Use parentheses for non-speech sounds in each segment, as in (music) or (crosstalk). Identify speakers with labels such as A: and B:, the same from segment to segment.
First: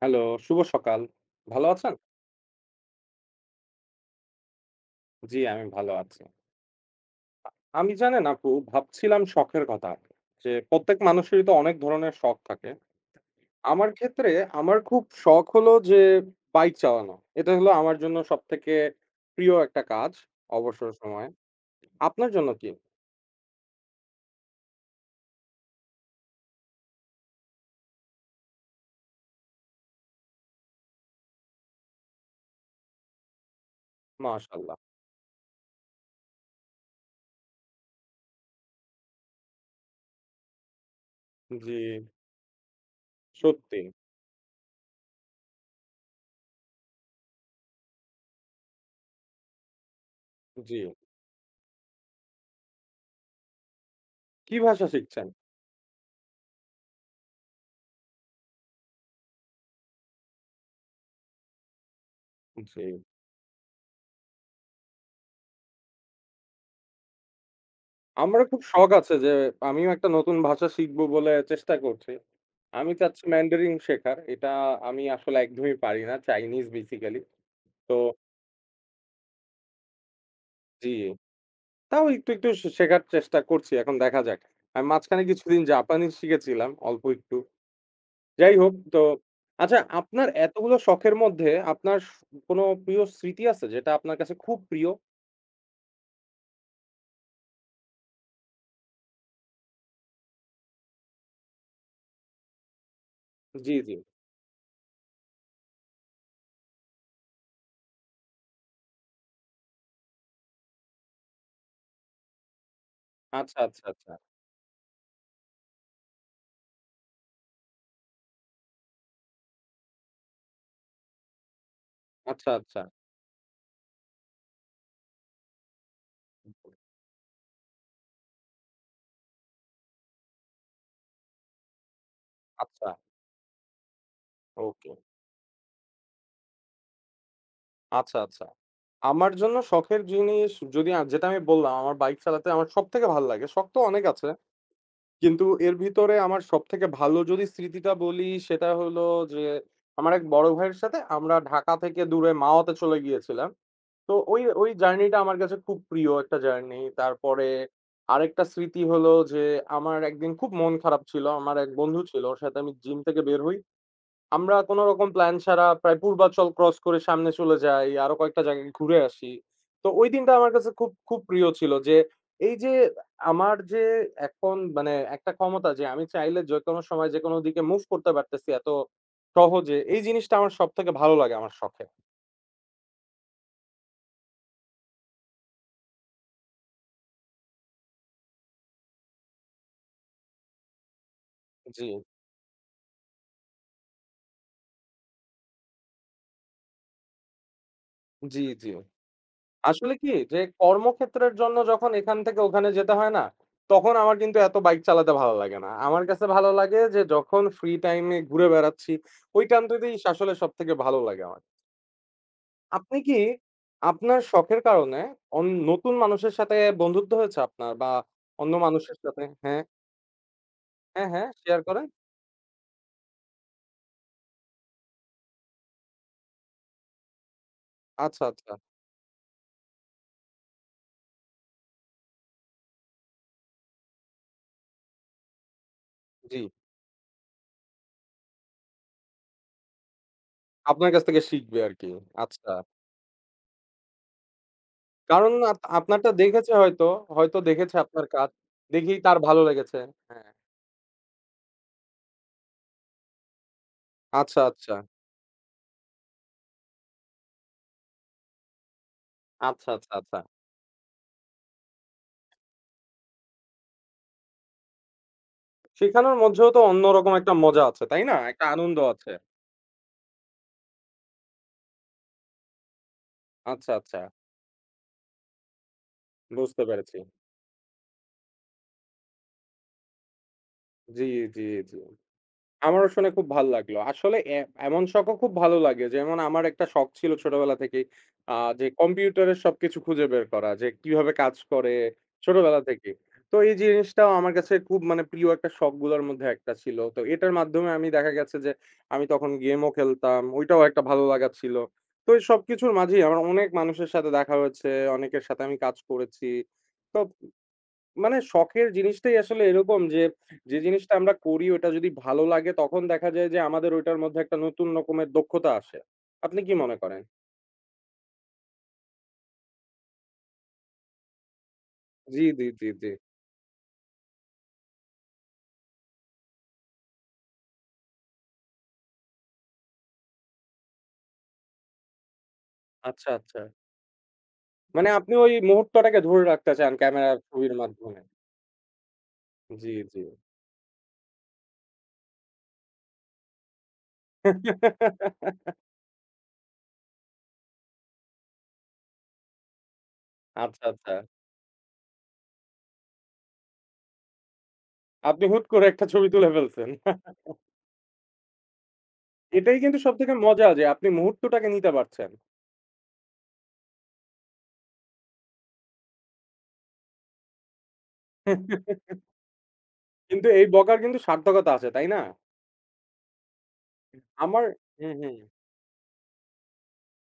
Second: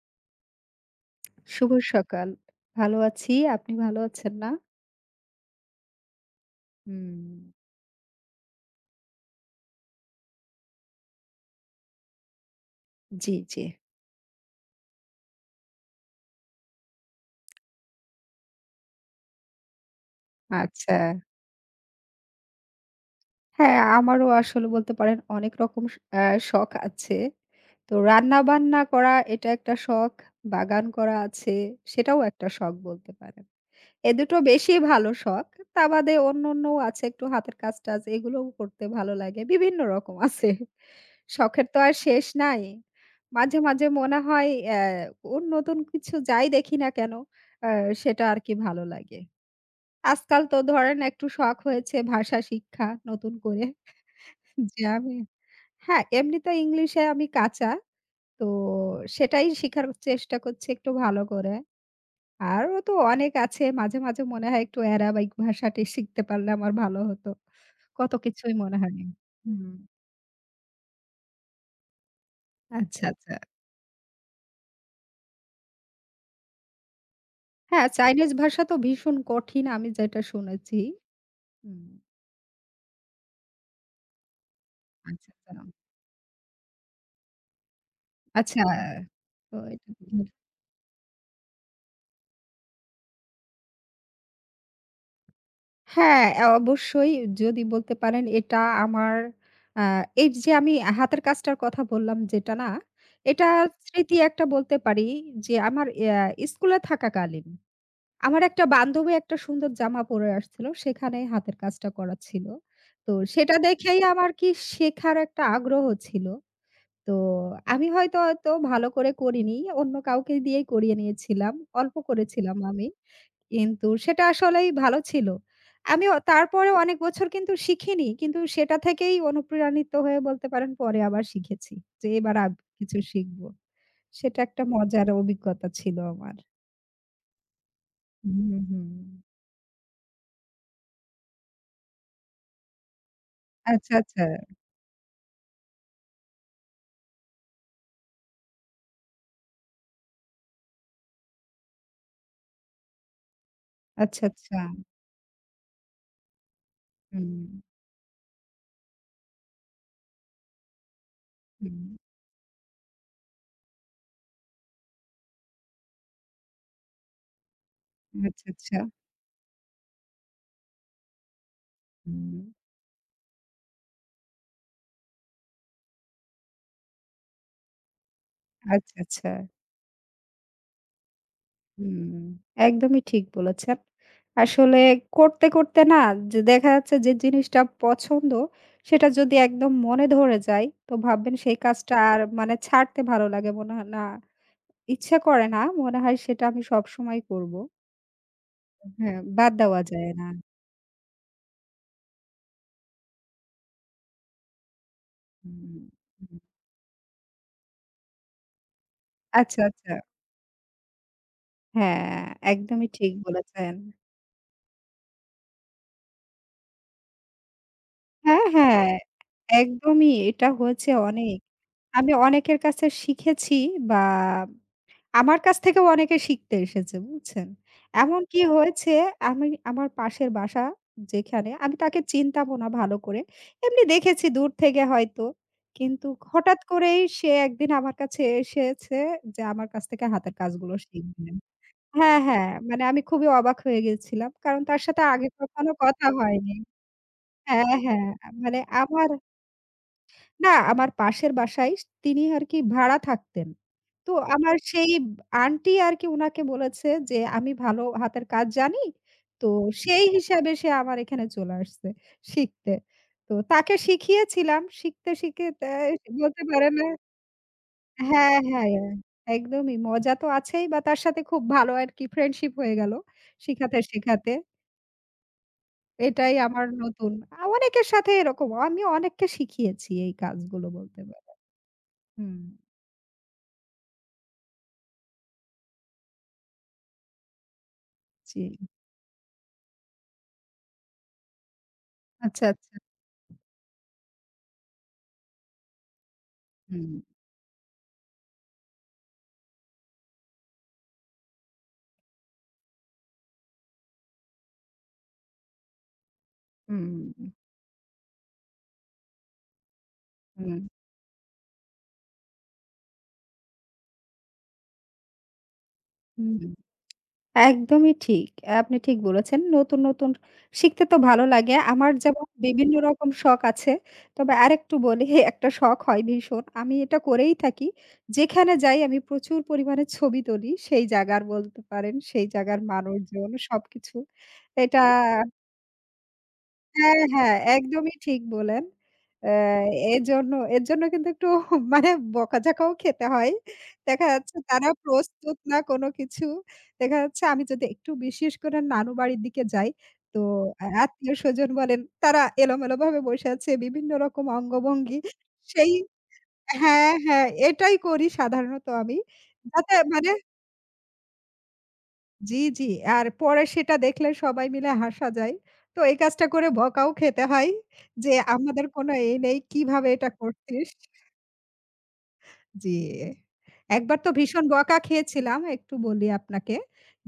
A: Hello, শুভ সকাল। ভালো
B: শুভ
A: আছেন?
B: সকাল। ভালো আছি। আপনি ভালো আছেন না?
A: জি, আমি ভালো আছি।
B: হুম।
A: আমি জানেন আপু ভাবছিলাম শখের কথা। যে প্রত্যেক মানুষেরই তো অনেক ধরনের শখ থাকে।
B: জি, জি।
A: আমার ক্ষেত্রে আমার খুব শখ হলো যে বাইক চালানো। এটা হলো আমার জন্য সবথেকে প্রিয় একটা কাজ অবসর
B: আচ্ছা।
A: সময়ে। আপনার জন্য কি?
B: হ্যাঁ, আমারও আসলে বলতে পারেন অনেক রকম স আ শখ আছে। তো রান্না-বান্না করা এটা একটা শখ, বাগান করা আছে, সেটাও একটা শখ বলতে পারেন। এ দুটো বেশি
A: মাশাআল্লাহ।
B: ভালো শখ। তা বাদে অন্যান্যও আছে একটু হাতের কাজ-টাজ এগুলোও করতে ভালো লাগে। বিভিন্ন রকম আছে। শখের
A: জি,
B: তো আর শেষ নাই। মাঝে,
A: সত্যি।
B: মাঝে মনে হয় ওর নতুন কিছু যাই দেখি না কেন অ্যা সেটা আর কি ভালো লাগে। আজকাল তো
A: জি।
B: ধরেন একটু শখ হয়েছে ভাষা শিক্ষা নতুন করে।
A: কি
B: যে
A: ভাষা
B: আমি
A: শিখছেন?
B: হ্যাঁ, এমনিতে ইংলিশে আমি কাঁচা। তো সেটাই শিখার চেষ্টা করছি একটু ভালো করে। আরও
A: জি।
B: তো অনেক আছে। মাঝে, মাঝে মনে হয় একটু অ্যারাবিক ভাষাটি শিখতে পারলে আমার ভালো হতো। কত
A: আমারও
B: কিছুই
A: খুব
B: মনে
A: শখ
B: হয়।
A: আছে যে
B: হুম,
A: আমিও একটা নতুন ভাষা শিখবো বলে চেষ্টা করছি। আমি
B: আচ্ছা,
A: চাচ্ছি
B: আচ্ছা।
A: ম্যান্ডারিন শেখার। এটা আমি আসলে একদমই পারি না। Chinese basically.
B: হ্যাঁ,
A: তো
B: চাইনিজ ভাষা তো ভীষণ কঠিন আমি যেটা শুনেছি।
A: জি,
B: হুম,
A: তাও একটু, একটু শেখার চেষ্টা করছি। এখন দেখা যাক। আমি মাঝখানে
B: আচ্ছা,
A: কিছুদিন
B: আচ্ছা।
A: জাপানি শিখেছিলাম অল্প একটু। যাই
B: আচ্ছা,
A: হোক তো
B: তো
A: আচ্ছা
B: এটা বুঝলাম।
A: আপনার এতগুলো শখের মধ্যে আপনার কোনো প্রিয় স্মৃতি আছে যেটা আপনার কাছে খুব প্রিয়?
B: হ্যাঁ, অবশ্যই যদি বলতে পারেন এটা আমার আ এই যে আমি হাতের কাজটার কথা বললাম যেটা না, এটা
A: জি, জি।
B: স্মৃতি একটা বলতে পারি যে আমার স্কুলে থাকাকালীন। আমার একটা বান্ধবী একটা সুন্দর জামা পরে আসছিল। সেখানেই হাতের কাজটা করা ছিল। তো সেটা
A: আচ্ছা, আচ্ছা,
B: দেখেই
A: আচ্ছা।
B: আমার কি শেখার একটা আগ্রহ ছিল। তো আমি হয়তো, হয়তো ভালো করে করিনি। অন্য কাউকে দিয়েই করিয়ে নিয়েছিলাম। অল্প
A: আচ্ছা,
B: করেছিলাম
A: আচ্ছা।
B: আমি। কিন্তু সেটা আসলেই ভালো ছিল। আমি অ তারপরে অনেক বছর কিন্তু শিখিনি। কিন্তু সেটা থেকেই অনুপ্রাণিত হয়ে বলতে পারেন পরে আবার শিখেছি। যে এবার আর
A: আচ্ছা,
B: কিছু শিখব। সেটা একটা
A: ওকে।
B: মজার অভিজ্ঞতা ছিল আমার।
A: আচ্ছা, আচ্ছা।
B: হুম, হুম।
A: আমার জন্য শখের জিনিস যদি যেটা আমি বললাম আমার বাইক চালাতে আমার সবথেকে ভাল লাগে। শখ তো
B: আচ্ছা,
A: অনেক
B: আচ্ছা।
A: আছে। কিন্তু এর ভিতরে আমার সবথেকে ভালো যদি স্মৃতিটা বলি সেটা হলো যে আমার এক বড় ভাইয়ের সাথে আমরা ঢাকা থেকে দূরে মাওয়াতে চলে গিয়েছিলাম। তো
B: আচ্ছা,
A: ওই
B: আচ্ছা।
A: ওই জার্নিটা আমার কাছে খুব প্রিয় একটা জার্নি।
B: হুম,
A: তারপরে আরেকটা স্মৃতি হলো যে আমার একদিন খুব মন খারাপ ছিল। আমার এক
B: হুম।
A: বন্ধু ছিল। ওর সাথে আমি জিম থেকে বের হই। আমরা কোনো রকম প্ল্যান ছাড়া প্রায় পূর্বাচল ক্রস করে সামনে চলে যাই। আরো কয়েকটা
B: আচ্ছা,
A: জায়গায়
B: আচ্ছা।
A: ঘুরে আসি। তো ওই দিনটা আমার কাছে খুব, খুব প্রিয় ছিল যে
B: হুম।
A: এই যে আমার যে এখন মানে একটা ক্ষমতা যে আমি চাইলে যেকোনো সময় যেকোনো দিকে মুভ করতে পারতেছি এত
B: আচ্ছা, আচ্ছা।
A: সহজে। এই জিনিসটা আমার সবথেকে ভালো লাগে আমার শখে।
B: হুম। একদমই ঠিক বলেছেন। আসলে করতে, করতে না যে দেখা যাচ্ছে যে জিনিসটা পছন্দ সেটা যদি একদম মনে ধরে যায় তো ভাববেন সেই
A: জি,
B: কাজটা আর মানে ছাড়তে ভালো লাগে মনে হয় না। ইচ্ছা করে না। মনে হয় সেটা আমি সবসময় করব।
A: জি, জি।
B: হ্যাঁ, বাদ দেওয়া
A: আসলে
B: যায়
A: কি
B: না।
A: যে কর্মক্ষেত্রের জন্য যখন এখান থেকে ওখানে যেতে হয় না, তখন আমার কিন্তু এত বাইক চালাতে ভালো লাগে না।
B: হুম,
A: আমার কাছে
B: হুম।
A: ভালো লাগে যে যখন ফ্রি টাইমে ঘুরে বেড়াচ্ছি, ওই
B: আচ্ছা, আচ্ছা।
A: টাইমটাতেই আসলে সবথেকে ভালো লাগে আমার।
B: হ্যাঁ, একদমই
A: আপনি
B: ঠিক
A: কি
B: বলেছেন।
A: আপনার শখের কারণে নতুন মানুষের সাথে বন্ধুত্ব হয়েছে আপনার বা
B: হ্যাঁ,
A: অন্য
B: হ্যাঁ।
A: মানুষের সাথে? হ্যাঁ,
B: একদমই এটা হয়েছে
A: হ্যাঁ, হ্যাঁ,
B: অনেক।
A: শেয়ার করেন।
B: আমি অনেকের কাছে শিখেছি বা আমার কাছ থেকেও অনেকে শিখতে এসেছে, বুঝছেন?
A: আচ্ছা,
B: এমনকি
A: আচ্ছা।
B: হয়েছে আমি আমার পাশের বাসা যেখানে, আমি তাকে চিনতামও না ভালো করে। এমনি দেখেছি দূর থেকে হয়তো। কিন্তু
A: জি,
B: হঠাৎ করেই সে একদিন আমার কাছে এসেছে যে আমার কাছ থেকে হাতের কাজগুলো
A: আপনার কাছ থেকে
B: শিখবে।
A: শিখবে আরকি।
B: হ্যাঁ, হ্যাঁ।
A: আচ্ছা।
B: মানে আমি খুবই অবাক হয়ে গেছিলাম। কারণ তার সাথে আগে
A: কারণ
B: কখনো কথা
A: আপনারটা দেখেছে
B: হয়নি।
A: হয়তো, হয়তো
B: হ্যাঁ,
A: দেখেছে আপনার
B: হ্যাঁ।
A: কাজ।
B: মানে
A: দেখেই
B: আমার
A: তার ভালো লেগেছে। হ্যাঁ।
B: না, আমার পাশের বাসায় তিনি আরকি ভাড়া থাকতেন। তো
A: আচ্ছা,
B: আমার
A: আচ্ছা।
B: সেই আন্টি আরকি উনাকে বলেছে যে, "আমি ভালো হাতের কাজ জানি।" তো
A: আচ্ছা, আচ্ছা,
B: সেই
A: আচ্ছা।
B: হিসাবে সে আমার এখানে চলে আসছে শিখতে। তো তাকে শিখিয়েছিলাম। শিখতে, শিখে তে
A: শেখানোর
B: বলতে
A: মধ্যেও তো
B: পারেন
A: অন্যরকম একটা মজা আছে, তাই না?
B: হ্যাঁ,
A: একটা
B: হ্যাঁ,
A: আনন্দ
B: হ্যাঁ,
A: আছে।
B: একদমই। মজা তো আছেই বা তার সাথে খুব ভালো আরকি ফ্রেন্ডশিপ হয়ে গেল
A: আচ্ছা,
B: শিখাতে,
A: আচ্ছা।
B: শিখাতে। এটাই
A: বুঝতে
B: আমার
A: পেরেছি।
B: নতুন। অনেকের সাথে এরকম। আমি অনেককে শিখিয়েছি এই কাজগুলো বলতে
A: জি,
B: পারেন।
A: জি, জি।
B: হুম।
A: আমারও শুনে খুব ভাল লাগলো। আসলে এমন শখও খুব ভালো লাগে। যেমন আমার একটা শখ ছিল ছোটবেলা থেকেই, আ
B: জি।
A: যে কম্পিউটারের সবকিছু খুঁজে বের করা, যে কিভাবে কাজ করে
B: আচ্ছা,
A: ছোটবেলা
B: আচ্ছা।
A: থেকেই। তো এই জিনিসটাও আমার কাছে খুব মানে প্রিয় একটা শখগুলোর মধ্যে একটা ছিল।
B: হুম,
A: তো এটার মাধ্যমে আমি দেখা গেছে যে আমি তখন গেমও খেলতাম। ওইটাও একটা ভালো লাগা ছিল। তো এই সবকিছুর মাঝেই আমার অনেক মানুষের সাথে দেখা হয়েছে, অনেকের সাথে আমি কাজ করেছি।
B: হুম,
A: তো
B: হুম,
A: মানে শখের জিনিসটাই আসলে এরকম যে, যে জিনিসটা আমরা করি ওটা যদি ভালো লাগে তখন দেখা যায় যে আমাদের ওইটার মধ্যে একটা নতুন রকমের দক্ষতা আসে।
B: হুম,
A: আপনি কি
B: হুম।
A: মনে করেন?
B: একদমই ঠিক। আপনি ঠিক বলেছেন। নতুন, নতুন শিখতে তো ভালো লাগে। আমার
A: জি,
B: যেমন
A: জি, জি,
B: বিভিন্ন
A: জি।
B: রকম শখ আছে। তবে আরেকটু বলি (laughs) একটা শখ হয় ভীষণ। আমি এটা করেই থাকি। যেখানে যাই আমি প্রচুর পরিমাণে ছবি তুলি। সেই জায়গার বলতে পারেন, সেই জায়গার
A: আচ্ছা,
B: মানুষজন
A: আচ্ছা।
B: সবকিছু। এটা
A: মানে আপনি ওই মুহূর্তটাকে ধরে রাখতে চান
B: হ্যাঁ,
A: ক্যামেরার
B: হ্যাঁ,
A: ছবির
B: একদমই
A: মাধ্যমে।
B: ঠিক বলেন। অ্যা
A: জি, জি।
B: এজন্য এর জন্য কিন্তু একটু (laughs) মানে বকাঝকাও খেতে হয়। দেখা যাচ্ছে তারা প্রস্তুত না কোনো কিছু। দেখা যাচ্ছে আমি যদি একটু বিশেষ করে নানু বাড়ির দিকে যাই, তো
A: আচ্ছা, আচ্ছা।
B: আত্মীয়স্বজন বলেন তারা এলোমেলোভাবে বসে আছে বিভিন্ন রকম অঙ্গভঙ্গি।
A: আপনি হুট করে
B: সেই
A: একটা ছবি তুলে ফেলছেন।
B: হ্যাঁ, হ্যাঁ, এটাই করি সাধারণত আমি।
A: এটাই
B: যাতে
A: কিন্তু
B: মানে
A: সবথেকে মজা যে আপনি মুহূর্তটাকে নিতে পারছেন।
B: জি, জি। আর পরে সেটা দেখলে সবাই মিলে হাসা যায়। তো এই কাজটা করে বকাও খেতে হয় যে, আমাদের কোনো এ নেই, কিভাবে এটা
A: কিন্তু এই
B: করছিস?
A: বকার কিন্তু সার্থকতা আছে, তাই না?
B: জি। একবার তো
A: আমার
B: ভীষণ বকা
A: হুম, হুম।
B: খেয়েছিলাম। একটু বলি আপনাকে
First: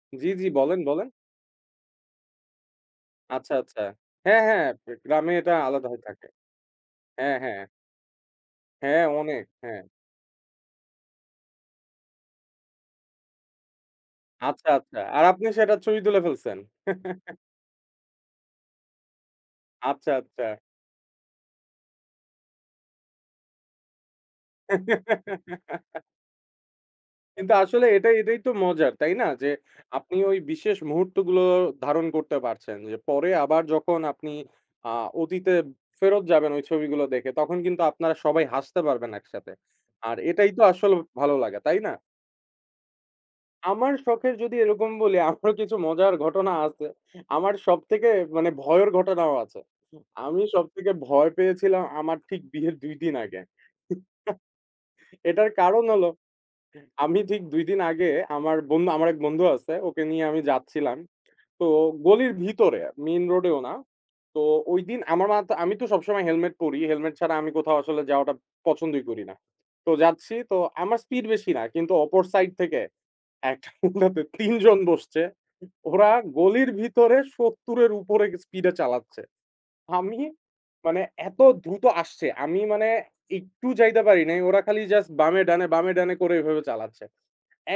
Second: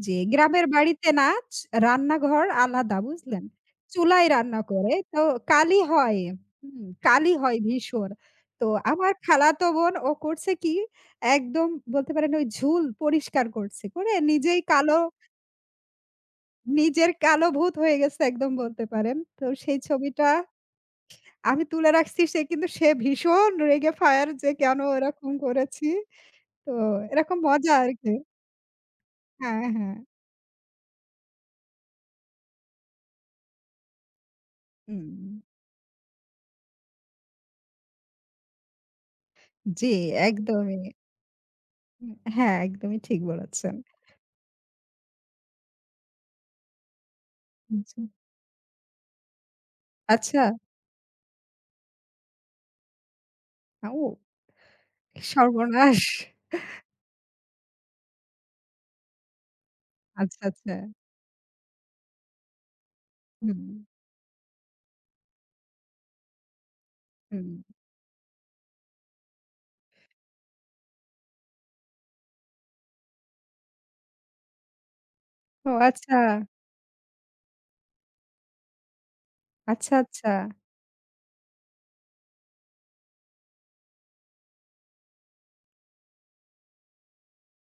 B: যে,
A: জি, জি
B: গ্রামের
A: বলেন, বলেন।
B: বাড়িতে না চ রান্নাঘর আলাদা বুঝলেন?
A: আচ্ছা, আচ্ছা।
B: চুলায়
A: হ্যাঁ,
B: রান্না
A: হ্যাঁ,
B: করে। তো
A: গ্রামে এটা
B: কালি
A: আলাদা হয়ে
B: হয়
A: থাকে।
B: হুম, কালি
A: হ্যাঁ,
B: হয়
A: হ্যাঁ,
B: ভীষণ। তো
A: হ্যাঁ,
B: আমার
A: অনেক।
B: খালাতো
A: হ্যাঁ।
B: বোন ও করছে কি একদম বলতে পারেন ওই ঝুল পরিষ্কার করছে। করে নিজেই
A: আচ্ছা, আচ্ছা।
B: কালো
A: আর আপনি সেটা ছবি তুলে ফেলছেন।
B: নিজের কালো ভূত হয়ে গেছে একদম বলতে পারেন। তো সেই
A: আচ্ছা,
B: ছবিটা
A: আচ্ছা।
B: আমি তুলে রাখছি সে কিন্তু সে ভীষণ রেগে ফায়ার যে কেন এরকম করেছি। তো এরকম
A: কিন্তু
B: মজা
A: আসলে
B: আরকি।
A: এটাই, এটাই তো মজার, তাই না? যে
B: হ্যাঁ, হ্যাঁ।
A: আপনি ওই বিশেষ মুহূর্তগুলো ধারণ করতে পারছেন। যে পরে আবার যখন আপনি আ
B: হুম।
A: অতীতে ফেরত যাবেন ওই ছবিগুলো দেখে, তখন কিন্তু আপনারা সবাই হাসতে পারবেন একসাথে।
B: জি,
A: আর এটাই তো
B: একদমই।
A: আসল ভালো লাগা, তাই না?
B: উম হ্যাঁ, একদমই ঠিক বলেছেন।
A: আমার শখের যদি এরকম বলি, আমারও কিছু মজার ঘটনা আছে। আমার
B: জি।
A: সবথেকে মানে ভয়ের ঘটনাও আছে।
B: আচ্ছা,
A: আমি সবথেকে ভয় পেয়েছিলাম আমার ঠিক বিয়ের ২ দিন আগে।
B: ও
A: এটার কারণ
B: সর্বনাশ!
A: হলো আমি ঠিক ২ দিন আগে আমার এক বন্ধু আছে, ওকে নিয়ে
B: আচ্ছা,
A: আমি
B: আচ্ছা।
A: যাচ্ছিলাম। তো গলির ভিতরে, মেইন রোডেও
B: হুম,
A: না। তো ঐদিন আমার মাথা আমি তো সবসময় হেলমেট পরি। হেলমেট ছাড়া
B: হুম।
A: আমি কোথাও আসলে যাওয়াটা পছন্দই করি না। তো যাচ্ছি, তো আমার স্পিড বেশি না। কিন্তু অপর সাইড থেকে একটা নৌকাতে ৩ জন বসছে।
B: ও
A: ওরা
B: আচ্ছা,
A: গলির ভিতরে ৭০ এর উপরে স্পিডে চালাচ্ছে।
B: আচ্ছা,
A: আমি
B: আচ্ছা।
A: মানে এত দ্রুত আসছে, আমি মানে একটু যাইতে পারি নাই। ওরা খালি জাস্ট বামে ডানে, বামে ডানে করে এভাবে চালাচ্ছে।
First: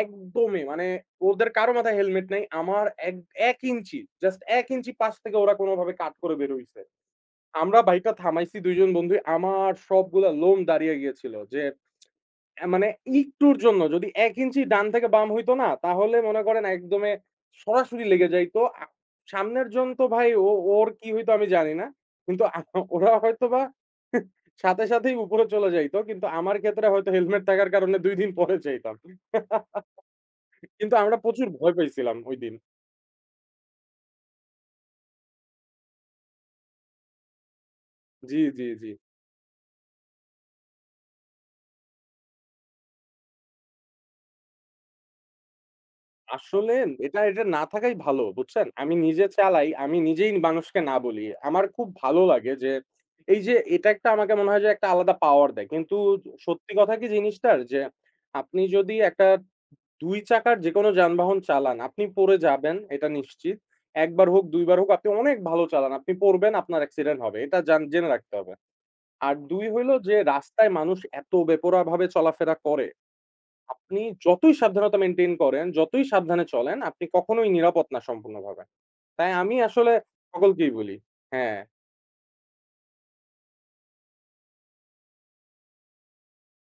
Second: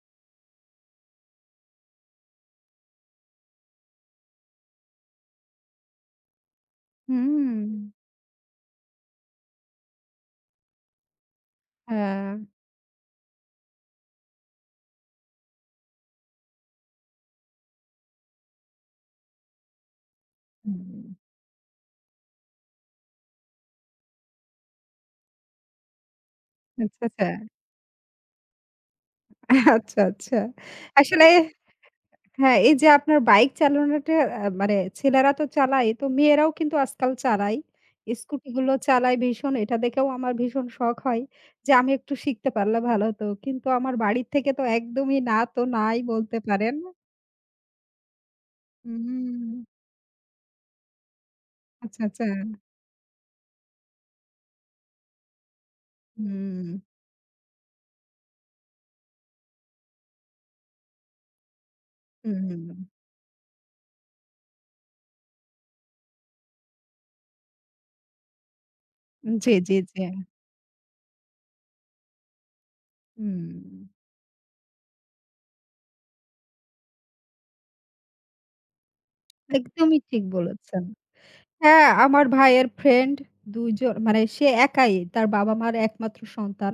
A: একদমই মানে ওদের কারো মাথায় হেলমেট নাই। আমার এক ১ ইঞ্চি, জাস্ট ১ ইঞ্চি পাশ থেকে ওরা কোনোভাবে কাট করে বের হইছে।
B: হুম।
A: আমরা বাইকটা থামাইছি ২ জন বন্ধুই। আমার সবগুলা লোম দাঁড়িয়ে গিয়েছিল যে
B: হ্যাঁ।
A: মানে একটুর জন্য যদি ১ ইঞ্চি ডান থেকে বাম হইতো না, তাহলে মনে করেন একদমে সরাসরি লেগে যাইতো। সামনের জন তো ভাই ওর
B: হুম।
A: কি হইতো আমি জানি না। কিন্তু ওরা হয়তোবা সাথে সাথেই উপরে চলে যাইতো। কিন্তু আমার ক্ষেত্রে
B: আচ্ছা,
A: হয়তো
B: আচ্ছা।
A: হেলমেট থাকার কারণে ২ দিন পরে যাইতাম।
B: আচ্ছা, আচ্ছা।
A: কিন্তু আমরা
B: আসলে
A: প্রচুর ভয় পাইছিলাম ঐদিন।
B: হ্যাঁ, এই যে আপনার বাইক চালানোটা মানে ছেলেরা তো চালায়, তো মেয়েরাও কিন্তু আজকাল চালায়।
A: জি, জি,
B: স্কুটিগুলো
A: জি।
B: চালায় ভীষণ। এটা দেখেও আমার ভীষণ শখ হয় যে, আমি একটু শিখতে পারলে ভালো হতো। কিন্তু আমার বাড়ির থেকে তো একদমই না তো নাই বলতে
A: আসলে
B: পারেন।
A: এটা না থাকাই ভালো, বুঝছেন? আমি নিজে
B: হুম,
A: চালাই, আমি নিজেই মানুষকে না বলি। আমার খুব
B: আচ্ছা,
A: ভালো
B: আচ্ছা।
A: লাগে যে, এই যে এটা একটা আমাকে মনে হয় যে একটা আলাদা পাওয়ার দেয়। কিন্তু
B: হুম,
A: সত্যি কথা কি জিনিসটার? যে আপনি যদি একটা ২ চাকার যেকোনো যানবাহন চালান, আপনি পড়ে
B: হুম।
A: যাবেন এটা নিশ্চিত। ১ বার হোক, ২ বার হোক আপনি অনেক ভালো চালান। আপনি পড়বেন, আপনার অ্যাক্সিডেন্ট হবে। এটা জেনে রাখতে হবে। আর
B: জি,
A: ২
B: জি,
A: হইলো
B: জি।
A: যে রাস্তায় মানুষ এত বেপরোয়াভাবে চলাফেরা করে,
B: হুম।
A: আপনি যতই সাবধানতা মেইনটেইন করেন, যতই সাবধানে চলেন, আপনি কখনোই নিরাপদ না সম্পূর্ণভাবে। তাই আমি আসলে
B: একদমই ঠিক
A: সকলকেই
B: বলেছেন।
A: বলি। হ্যাঁ,
B: হ্যাঁ, আমার ভাইয়ের ফ্রেন্ড ২ জন মানে সে একাই তার বাবা-মার একমাত্র সন্তান।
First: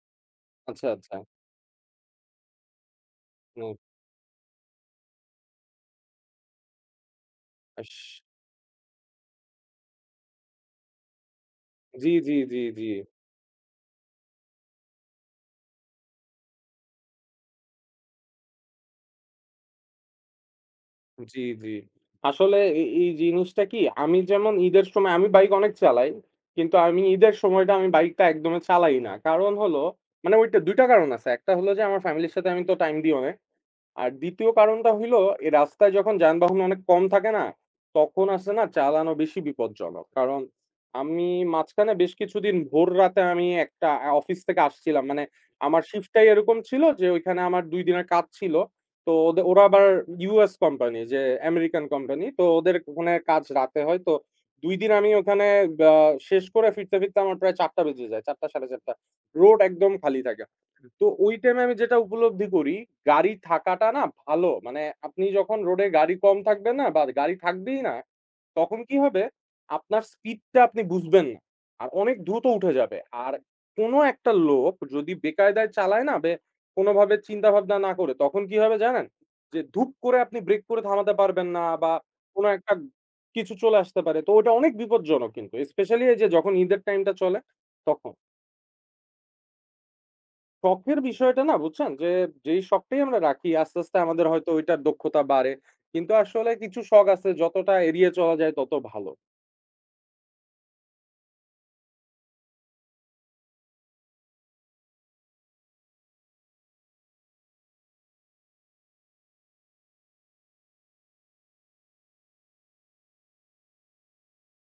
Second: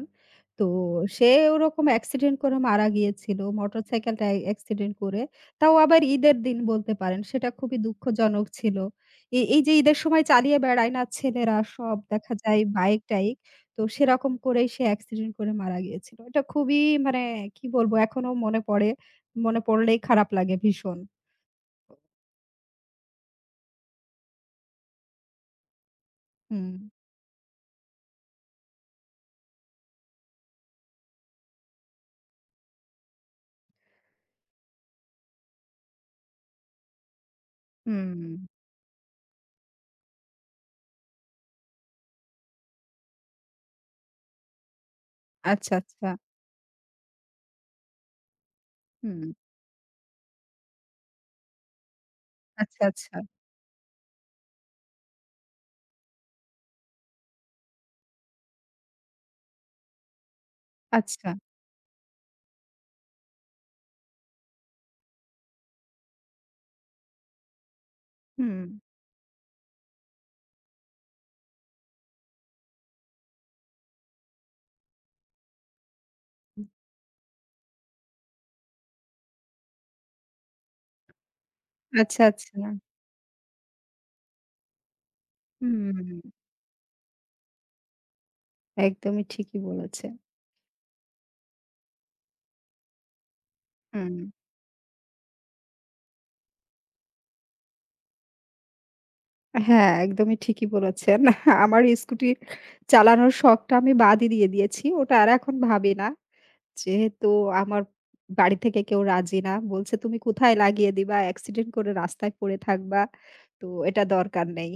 B: তো
A: আচ্ছা, আচ্ছা।
B: সে ওরকম অ্যাক্সিডেন্ট করে মারা গিয়েছিল।
A: হুম,
B: মোটরসাইকেলটা অ্যাক্সিডেন্ট করে। তাও আবার ঈদের দিন বলতে পারেন। সেটা খুবই
A: আস
B: দুঃখজনক ছিল। এই যে ঈদের সময় চালিয়ে বেড়ায় না ছেলেরা সব
A: জি,
B: দেখা
A: জি,
B: যায়
A: জি, জি,
B: বাইক-টাইক। তো সেরকম করেই সে অ্যাক্সিডেন্ট করে মারা গিয়েছিল। এটা খুবই মানে কি বলবো এখনো মনে পড়ে। মনে পড়লেই খারাপ লাগে ভীষণ।
A: জি, জি। আসলে এই এই জিনিসটা কি আমি যেমন ঈদের সময় আমি বাইক অনেক চালাই।
B: হুম,
A: কিন্তু আমি ঈদের সময়টা আমি বাইকটা একদমই চালাই না। কারণ হলো মানে ওইটা ২ টা কারণ আছে। একটা হলো যে আমার ফ্যামিলির সাথে আমি তো টাইম দিই অনেক। আর ২য় কারণটা হইলো, এই রাস্তায় যখন যানবাহন অনেক কম থাকে না? তখন
B: হুম,
A: আসে না চালানো বেশি বিপজ্জনক। কারণ আমি মাঝখানে বেশ কিছুদিন ভোর রাতে আমি একটা অফিস থেকে আসছিলাম। মানে
B: আচ্ছা,
A: আমার
B: আচ্ছা।
A: শিফটটাই এরকম ছিল যে ওইখানে আমার ২ দিনের কাজ ছিল। তো
B: হুম।
A: ওরা আবার US কোম্পানি যে আমেরিকান কোম্পানি। তো ওদের
B: আচ্ছা,
A: ওখানে
B: আচ্ছা,
A: কাজ রাতে হয়। তো ২ দিন আমি ওখানে বা শেষ করে ফিরতে, ফিরতে আমার প্রায় ৪ঃ০০ বেজে যায়। ৪ঃ০০, ৪ঃ৩০ রোড একদম খালি থাকে। তো
B: আচ্ছা।
A: ওই টাইমে আমি যেটা উপলব্ধি করি, গাড়ি থাকাটা না ভালো। মানে আপনি যখন রোডে গাড়ি কম থাকবে না বা গাড়ি থাকবেই না,
B: হুম।
A: তখন কি হবে? আপনার স্পিডটা আপনি বুঝবেন না। আর অনেক দ্রুত উঠে যাবে। আর কোনো একটা লোক যদি বেকায়দায় চালায় না কোনোভাবে চিন্তাভাবনা না করে, তখন কি হবে জানেন? যে ধুপ করে আপনি ব্রেক করে থামাতে পারবেন না বা
B: আচ্ছা,
A: কোনো
B: আচ্ছা।
A: একটা কিছু চলে আসতে পারে। তো ওটা অনেক বিপজ্জনক কিন্তু। স্পেশালি এই যে
B: হুম,
A: যখন ঈদের টাইমটা চলে তখন।
B: একদমই ঠিকই বলেছেন।
A: শখের বিষয়টা না বুঝছেন? যে যেই শখটাই আমরা রাখি আস্তে, আস্তে
B: হুম।
A: আমাদের হয়তো ঐটার দক্ষতা বাড়ে। কিন্তু আসলে কিছু শখ আছে যতটা এড়িয়ে চলা যায় তত ভালো।
B: হ্যাঁ, একদমই ঠিকই বলেছেন। আমার স্কুটি চালানোর শখটা আমি বাদই দিয়ে দিয়েছি। ওটা আর এখন ভাবি না। যেহেতু আমার বাড়ি থেকে কেউ রাজি না। বলছে, "তুমি কোথায় লাগিয়ে দিবা? অ্যাক্সিডেন্ট করে রাস্তায় পড়ে থাকবা। তো এটা দরকার নেই।"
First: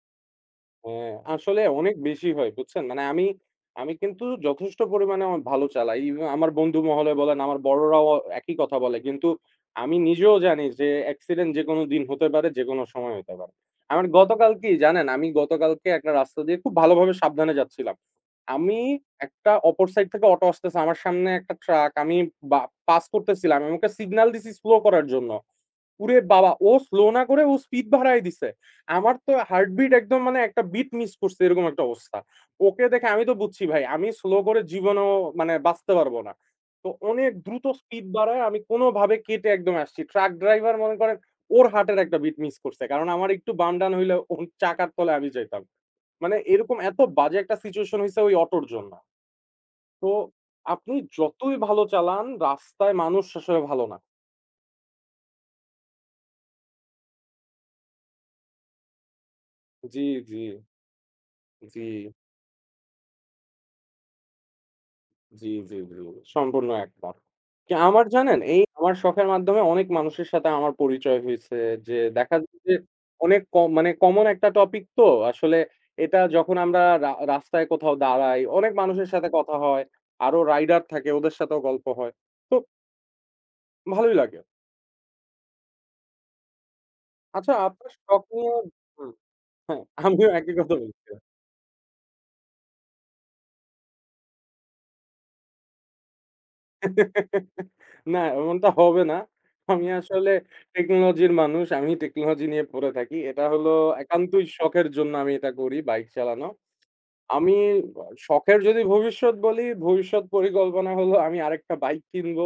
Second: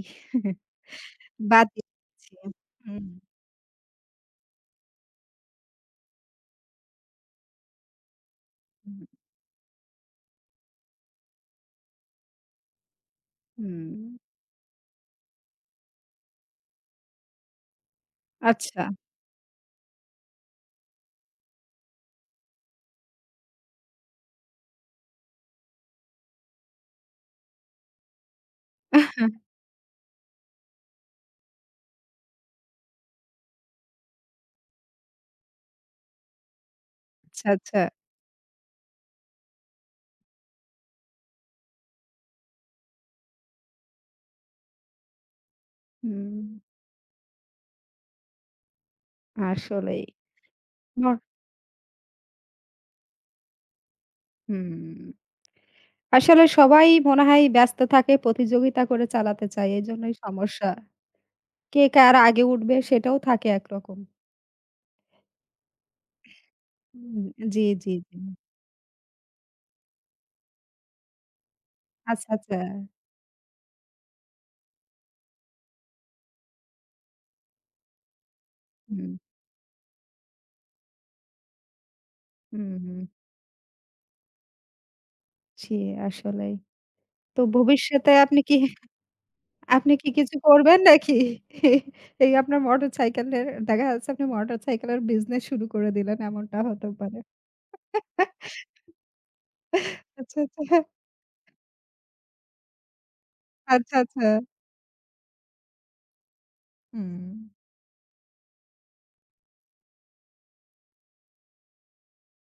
A: হ্যাঁ, আসলে
B: বাদ দিয়ে
A: অনেক বেশি
B: দিয়েছি।
A: হয় বুঝছেন? মানে
B: হুম,
A: আমি কিন্তু যথেষ্ট পরিমাণে আমার ভালো চালাই। ইভেন আমার বন্ধু মহলে বলেন, আমার বড়রাও একই কথা
B: হুম,
A: বলে। কিন্তু আমি নিজেও জানি যে অ্যাক্সিডেন্ট যেকোনো দিন হতে পারে, যেকোনো সময় হতে পারে।
B: হুম।
A: আমার গতকাল কি জানেন? আমি গতকালকে একটা রাস্তা দিয়ে খুব ভালোভাবে সাবধানে যাচ্ছিলাম। আমি
B: আচ্ছা।
A: একটা অপর সাইড থেকে অটো আসতেছে, আমার সামনে একটা ট্রাক। আমি বা পাস করতেছিলাম। আমি ওকে সিগনাল দিছি স্লো করার জন্য। ওরে বাবা! ও স্লো না করে ও স্পিড বাড়ায় দিছে। আমার তো হার্টবিট একদম মানে একটা বিট মিস করছি এরকম একটা অবস্থা। ওকে দেখে আমি তো বুঝছি ভাই আমি স্লো করে জীবনেও মানে বাঁচতে পারবো না। তো অনেক
B: আচ্ছা,
A: দ্রুত
B: আচ্ছা।
A: স্পিড বাড়ায় আমি কোনভাবে কেটে একদম আসছি। ট্রাক ড্রাইভার মনে করেন ওর হার্টের একটা বিট মিস করছে। কারণ আমার একটু বাম ডান হইলে ওর চাকার তলায় আমি যাইতাম। মানে
B: হুম,
A: এরকম এত বাজে একটা সিচুয়েশন হইছে ওই অটোর জন্য।
B: আসলেই।
A: তো আপনি
B: নর
A: যতই ভালো চালান রাস্তায় মানুষ আসলে ভালো না।
B: হুম। আসলে সবাই মনে হয় ব্যস্ত থাকে, প্রতিযোগিতা করে চালাতে চায়।
A: জি,
B: এজন্যই
A: জি,
B: সমস্যা।
A: জি।
B: কে কার আগে উঠবে সেটাও থাকে একরকম।
A: জি, জি, জি। সম্পূর্ণ একমত।
B: হুম, জি,
A: কি
B: জি,
A: আমার
B: জি।
A: জানেন এই আমার শখের মাধ্যমে অনেক মানুষের সাথে আমার পরিচয় হইছে। যে
B: আচ্ছা,
A: দেখা
B: আচ্ছা।
A: যায় যে অনেক কম মানে কমন একটা টপিক তো আসলে এটা যখন আমরা রাস্তায় কোথাও দাঁড়াই, অনেক মানুষের
B: হুম,
A: সাথে কথা হয়। আরো রাইডার থাকে ওদের সাথেও গল্প হয়। তো
B: হুম, হুম।
A: ভালোই লাগে।
B: জি, আসলেই। তো
A: আচ্ছা আপনার
B: ভবিষ্যতে
A: শখ নিয়ে হুম, হ্যাঁ,
B: আপনি কি
A: আমিও
B: কিছু
A: একই কথা
B: করবেন
A: বলছি।
B: নাকি? এই আপনার মোটরসাইকেলের দেখা যাচ্ছে আপনি মোটরসাইকেলের বিজনেস শুরু করে দিলেন এমনটা হতেও পারে।
A: না, এমনটা হবে না। আমি আসলে
B: আচ্ছা, আচ্ছা,
A: টেকনোলজির মানুষ। আমি টেকনোলজি নিয়ে পড়ে থাকি। এটা হলো
B: আচ্ছা, আচ্ছা।
A: একান্তই শখের জন্য আমি এটা করি, বাইক চালানো।
B: হুম।
A: আমি শখের যদি ভবিষ্যৎ বলি, ভবিষ্যৎ পরিকল্পনা হলো আমি আরেকটা বাইক কিনবো।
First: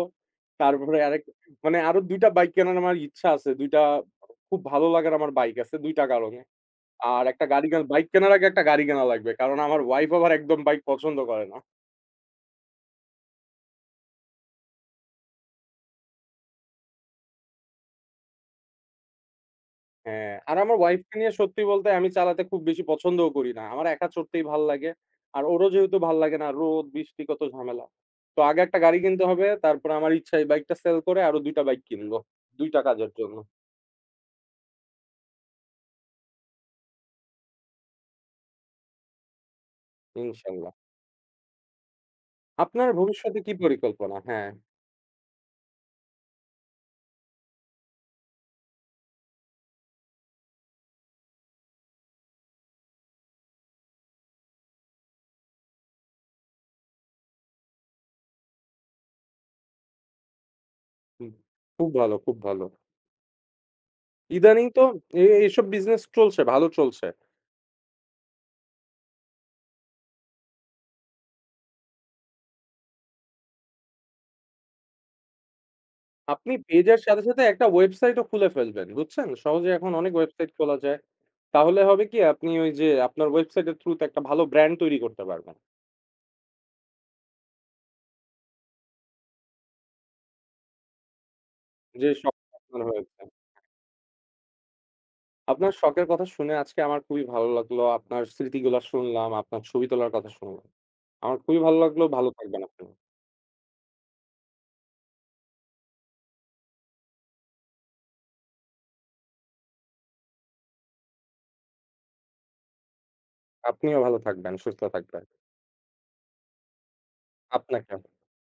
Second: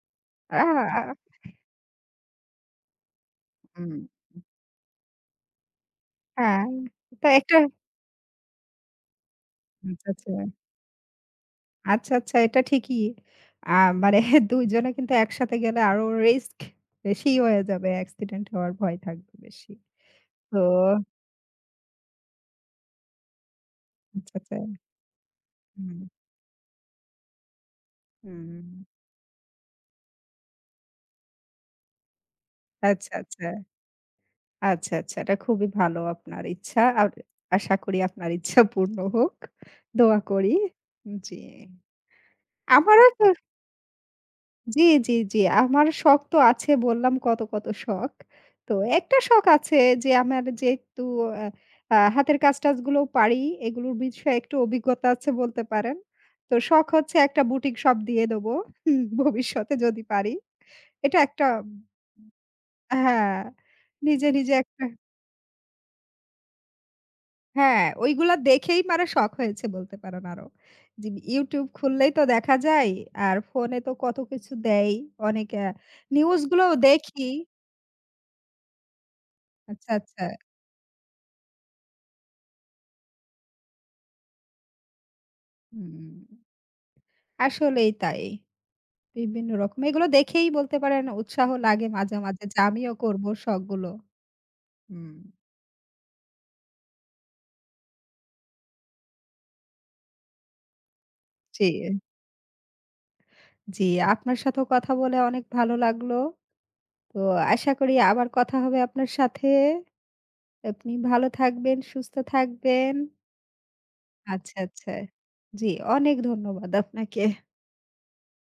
B: আ
A: তারপরে আরেক
B: আ
A: মানে আরো ২ টা বাইক কেনার আমার ইচ্ছা আছে। ২ টা
B: হুম।
A: খুব ভালো লাগার আমার বাইক আছে ২ টা কারণে।
B: হ্যাঁ,
A: আর
B: তো
A: একটা
B: একটা
A: গাড়ি বাইক কেনার আগে একটা গাড়ি কেনা লাগবে। কারণ আমার
B: আচ্ছা,
A: ওয়াইফ আবার
B: আচ্ছা।
A: একদম বাইক পছন্দ করে না।
B: আচ্ছা, আচ্ছা এটা ঠিকই। আ মানে (laughs) ২ জনে কিন্তু একসাথে গেলে আরো রিস্ক বেশিই হয়ে যাবে। অ্যাক্সিডেন্ট হওয়ার ভয় থাকবে বেশি।
A: হ্যাঁ, আর
B: তো
A: আমার ওয়াইফকে নিয়ে সত্যি বলতে আমি চালাতে খুব বেশি পছন্দও করি না। আমার একা
B: আচ্ছা,
A: চড়তেই
B: আচ্ছা।
A: ভাল লাগে। আর ওরও যেহেতু
B: হুম,
A: ভাল লাগে না, রোদ, বৃষ্টি কত ঝামেলা। তো আগে
B: হুম।
A: একটা গাড়ি কিনতে হবে। তারপর আমার ইচ্ছা এই বাইকটা সেল করে আরো ২ টা বাইক কিনবো। ২ টা
B: আচ্ছা,
A: কাজের জন্য।
B: আচ্ছা। আচ্ছা, আচ্ছা। এটা খুবই ভালো আপনার ইচ্ছা। আর আশা করি আপনার ইচ্ছা পূর্ণ হোক। দোয়া করি।
A: ইনশাল্লাহ।
B: জি।
A: আপনার
B: আমারও তো
A: ভবিষ্যতে কি পরিকল্পনা? হ্যাঁ,
B: জি, জি, জি। আমার শখ তো আছে বললাম কত, কত শখ। তো একটা শখ আছে যে আমার যেহেতু আ আ হাতের কাজ-টাজগুলো পারি এগুলোর বিষয়ে একটু অভিজ্ঞতা আছে বলতে পারেন। তো শখ হচ্ছে একটা বুটিক শপ দিয়ে দেব হুম, ভবিষ্যতে যদি পারি। এটা
A: হুম।
B: একটা
A: খুব ভালো, খুব ভালো।
B: হ্যাঁ, নিজে, নিজে
A: ইদানিং তো
B: একটা
A: এসব বিজনেস চলছে, ভালো চলছে।
B: হ্যাঁ, ওইগুলা দেখেই মানে শখ হয়েছে বলতে পারেন আরো। যে YouTube খুললেই তো দেখা যায়। আর ফোনে তো কত কিছু দেয়। অনেক নিউজ
A: আপনি
B: গুলোও
A: পেজের সাথে,
B: দেখি।
A: সাথে একটা ওয়েবসাইটও খুলে ফেলবেন। বুঝছেন? সহজে এখন
B: আচ্ছা,
A: অনেক
B: আচ্ছা।
A: ওয়েবসাইট খোলা যায়। তাহলে হবে কি আপনি ওই যে আপনার ওয়েবসাইটের থ্রু তে একটা ভালো ব্র্যান্ড তৈরি করতে পারবেন।
B: হুম, আসলেই তাই। বিভিন্ন রকম এগুলো দেখেই বলতে পারেন উৎসাহ লাগে
A: যে
B: মাঝে,
A: শখ
B: মাঝে যে
A: আপনার
B: আমিও
A: হয়েছে।
B: করব শখগুলো। হুম,
A: আপনার শখের কথা শুনে আজকে আমার খুবই ভালো লাগলো। আপনার স্মৃতিগুলা শুনলাম, আপনার ছবি তোলার কথা শুনলাম। আমার খুবই
B: জি,
A: ভালো লাগলো। ভালো থাকবেন আপনি।
B: জি। আপনার সাথেও কথা বলে অনেক ভালো লাগলো। তো আশা করি আবার কথা হবে আপনার সাথে। আপনি ভালো থাকবেন, সুস্থ থাকবেন।
A: আপনিও ভালো থাকবেন,
B: আচ্ছা,
A: সুস্থ
B: আচ্ছা।
A: থাকবেন।
B: জি, অনেক ধন্যবাদ আপনাকে।
A: আপনাকেও।